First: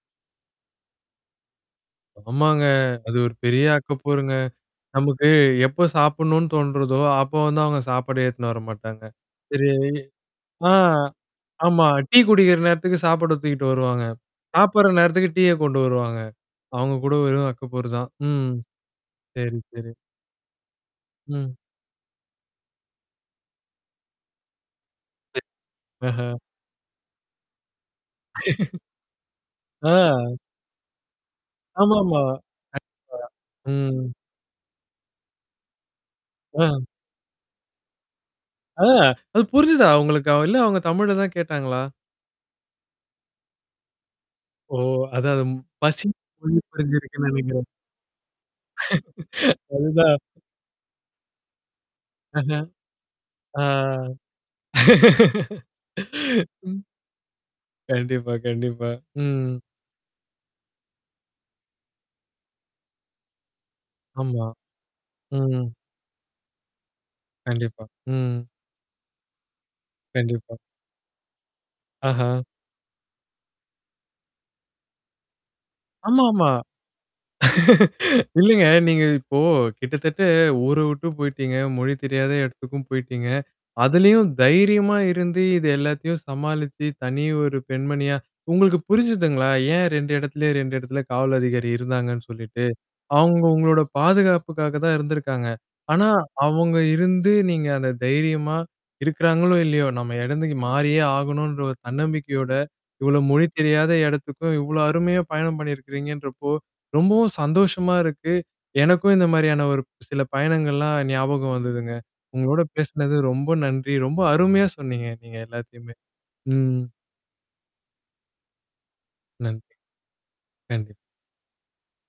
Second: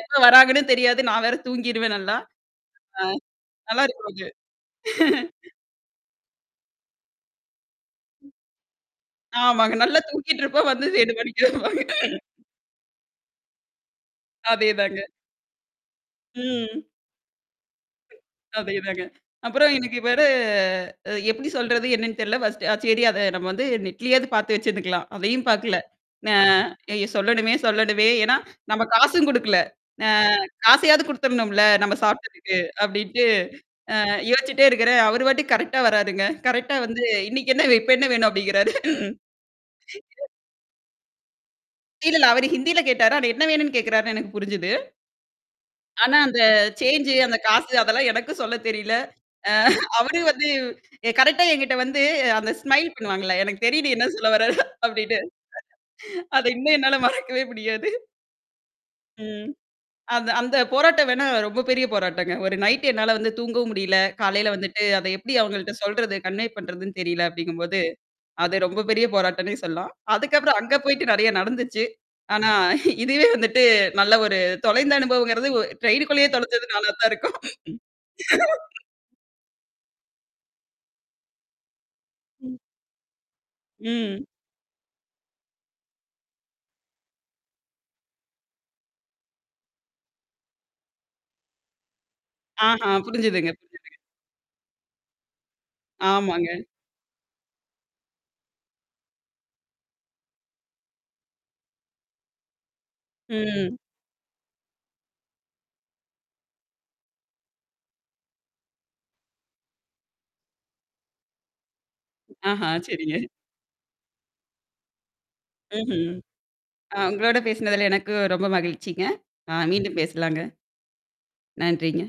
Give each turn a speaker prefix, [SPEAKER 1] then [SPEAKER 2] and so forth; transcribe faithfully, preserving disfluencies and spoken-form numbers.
[SPEAKER 1] எப்ப வராங்கன்னு தெரியாது. நான் வேற தூங்கிருவேன் நல்லா.
[SPEAKER 2] ஆமாங்க.
[SPEAKER 1] ஆ.
[SPEAKER 2] அது ஒரு பெரிய அக்க
[SPEAKER 1] நல்லாருக்கும் அது.
[SPEAKER 2] போருங்க. நமக்கு எப்போ சாப்பிடணும்னு தோன்றதோ, அப்போ வந்து அவுங்க சாப்பாடே எடுத்துன்னு வரமாட்டாங்க. சரி
[SPEAKER 1] ஆமாங்க. நல்லா தூக்கிட்டு இருப்போம்.
[SPEAKER 2] ஆ.
[SPEAKER 1] வந்து என்ன
[SPEAKER 2] ஆமா. டீ
[SPEAKER 1] [unintelligible]
[SPEAKER 2] குடிக்கிற நேரத்துக்கு சாப்பாடு தூக்கிட்டு வருவாங்க.
[SPEAKER 1] அதே
[SPEAKER 2] சாப்புட்ற
[SPEAKER 1] தாங்க.
[SPEAKER 2] நேரத்துக்கு டீய கொண்டு வருவாங்க.
[SPEAKER 1] ம்.
[SPEAKER 2] அவுங்க கூட வெறும் அக்கபோறு தான். ம்.
[SPEAKER 1] அதேதாங்க.
[SPEAKER 2] சரி
[SPEAKER 1] அப்புறம்
[SPEAKER 2] சரி.
[SPEAKER 1] எனக்கு வேற அ எப்பிடி
[SPEAKER 2] ம்.
[SPEAKER 1] சொல்றது என்னன்னு தெரியல ஃபர்ஸ்ட் அ சரி அத நம்ம வந்து நெட்லயாவது பார்த்து வச்சிருந்துருங்கலாம். அதையும் பாக்கல.
[SPEAKER 2] ஆஹ!
[SPEAKER 1] ந ஐயோ! சொல்லணுமே! சொல்லணுமே! ஏன்னா நம்ம காசும் குடுக்கல. அ
[SPEAKER 2] ஆ.
[SPEAKER 1] காசையாவது குடுத்தர்ணும்ல நம்ம
[SPEAKER 2] ஆமாமா.
[SPEAKER 1] சாப்டதுக்கு.
[SPEAKER 2] கண்டிப்பா.
[SPEAKER 1] அப்பிடின்ட்டு அ
[SPEAKER 2] ம்.
[SPEAKER 1] யோசிச்சுட்டே இருக்கிறேன். அவரு பாட்டுக்கு கரெக்ட்டா வராருங்க. கரெக்ட்டா
[SPEAKER 2] ஆ.
[SPEAKER 1] வந்து இன்னக்கி என்ன, இப்ப என்ன வேணும்? அப்பிடிங்கிறாரு
[SPEAKER 2] ஆ, அது புரிஞ்சுதா? உங்களுக்கு இல்ல அவுங்க தமிழ்ல தான் கேட்டாங்களா?
[SPEAKER 1] இல்லல்ல. அவரு ஹிந்தில கேட்டாரு. ஆனா என்ன வேணுன்னு கேட்கிறார்ன்னு எனக்கு புரிஞ்சுது.
[SPEAKER 2] ஓ! அதான் அது பசி
[SPEAKER 1] ஆனா, அந்த
[SPEAKER 2] மொழி
[SPEAKER 1] சேஞ்சு
[SPEAKER 2] புரிஞ்சிருக்குன்னு
[SPEAKER 1] அந்த
[SPEAKER 2] நெனைக்கிறேன்.
[SPEAKER 1] காசு அதெல்லாம் எனக்கும் சொல்ல தெரியல. அ
[SPEAKER 2] அதுதான்.
[SPEAKER 1] அவரும் வந்து எ கரெக்ட்டா எங்கிட்ட வந்து
[SPEAKER 2] அஹ.
[SPEAKER 1] அந்த ஸ்மைல் பண்ணுவாங்கல்ல.
[SPEAKER 2] ஆ.
[SPEAKER 1] எனக்கு தெரியுது என்ன சொல்ல வர்றாரு அப்பிடின்னு அத இன்னும் என்னால மறக்கவே முடியாது.
[SPEAKER 2] கண்டிப்பா, கண்டிப்பா.
[SPEAKER 1] ம்.
[SPEAKER 2] ம்.
[SPEAKER 1] அந்த அந்த போராட்டம் வேணா ரொம்ப பெரிய போராட்டங்க. ஒரு நைட் என்னால வந்து தூங்கவும் முடியல.
[SPEAKER 2] ஆமா.
[SPEAKER 1] காலையில வந்துட்டு அத எப்பிடி
[SPEAKER 2] ம்.
[SPEAKER 1] அவுங்கள்ட்ட சொல்றது, கன்வே பண்றதுன்னு தெரியல அப்டிங்கம்போது.
[SPEAKER 2] கண்டிப்பா. ம்.
[SPEAKER 1] அது ரொம்ப பெரிய போராட்டம்னே சொல்லலாம்.
[SPEAKER 2] கண்டிப்பா.
[SPEAKER 1] அதுக்கப்புறம் அங்க போயிட்டு நெறையா நடந்துச்சு.
[SPEAKER 2] ஆஹ!
[SPEAKER 1] ஆனா இதுவே வந்துட்டு நல்ல ஒரு தொலைந்த அனுபவங்கிறது ட்ரெயின்க்குள்ளயே
[SPEAKER 2] ஆமாமா.
[SPEAKER 1] தொலச்சது நானா தான் இருக்கும்.
[SPEAKER 2] இல்லங்க நீங்க இப்போ கிட்டத்தட்ட ஊர விட்டும் போயிடீங்க, மொழி தெரியாத
[SPEAKER 1] ம்.
[SPEAKER 2] எடத்துக்கும் போயிட்டீங்க.
[SPEAKER 1] ம்.
[SPEAKER 2] அதுலயும் தைரியமா இருந்து இது எல்லாத்தையும் சமாளிச்சு தனி ஒரு பெண்மணியா உங்களுக்கு புரிஞ்சுதுங்களா? ஏன் ரெண்டு இடத்துலயே ரெண்டு இடத்துல காவல் அதிகாரி இருந்தாங்கன்னு சொல்லிட்டு,
[SPEAKER 1] ஆஹா!
[SPEAKER 2] அவுங்க
[SPEAKER 1] புரிஞ்சதுங்க
[SPEAKER 2] உங்களோட
[SPEAKER 1] புரிஞ்சதுங்க.
[SPEAKER 2] பாதுகாப்புக்காக தான் இருந்திருக்காங்க. ஆனா
[SPEAKER 1] ஆமாங்க.
[SPEAKER 2] அவுங்க இருந்து நீங்க அந்த தைரியமா இருக்கிறாங்களோ! இல்லயோ! நம்ம இடந்துக்கு மாறியே ஆகணுன்ற ஒரு தன்னம்பிக்கையோட. இவ்ளோ மொழி
[SPEAKER 1] ம்.
[SPEAKER 2] தெரியாத இடத்துக்கும், இவ்ளோ அருமையா பயணம் பண்ணியிருக்கிறீங்கன்றப்போ, ரொம்பவும் சந்தோஷமா இருக்கு. எனக்கும் இந்த மாரியான ஒரு சில பயணங்கள்லாம் ஞாபகம் வந்ததுங்க. உங்களோட
[SPEAKER 1] ஆஹா! சரிங்க.
[SPEAKER 2] பேசினது ரொம்ப நன்றி. ரொம்ப அருமையா சொன்னீங்க நீங்க எல்லாத்தையுமே.
[SPEAKER 1] ம்ஹ்ம்.
[SPEAKER 2] ம்.
[SPEAKER 1] அ உங்களோட பேசினதுல எனக்கு ரொம்ப மகிழ்ச்சிங்க. அ
[SPEAKER 2] நன்றி!
[SPEAKER 1] மீண்டும் பேசலாங்க.
[SPEAKER 2] நன்றி!
[SPEAKER 1] நன்றிங்க!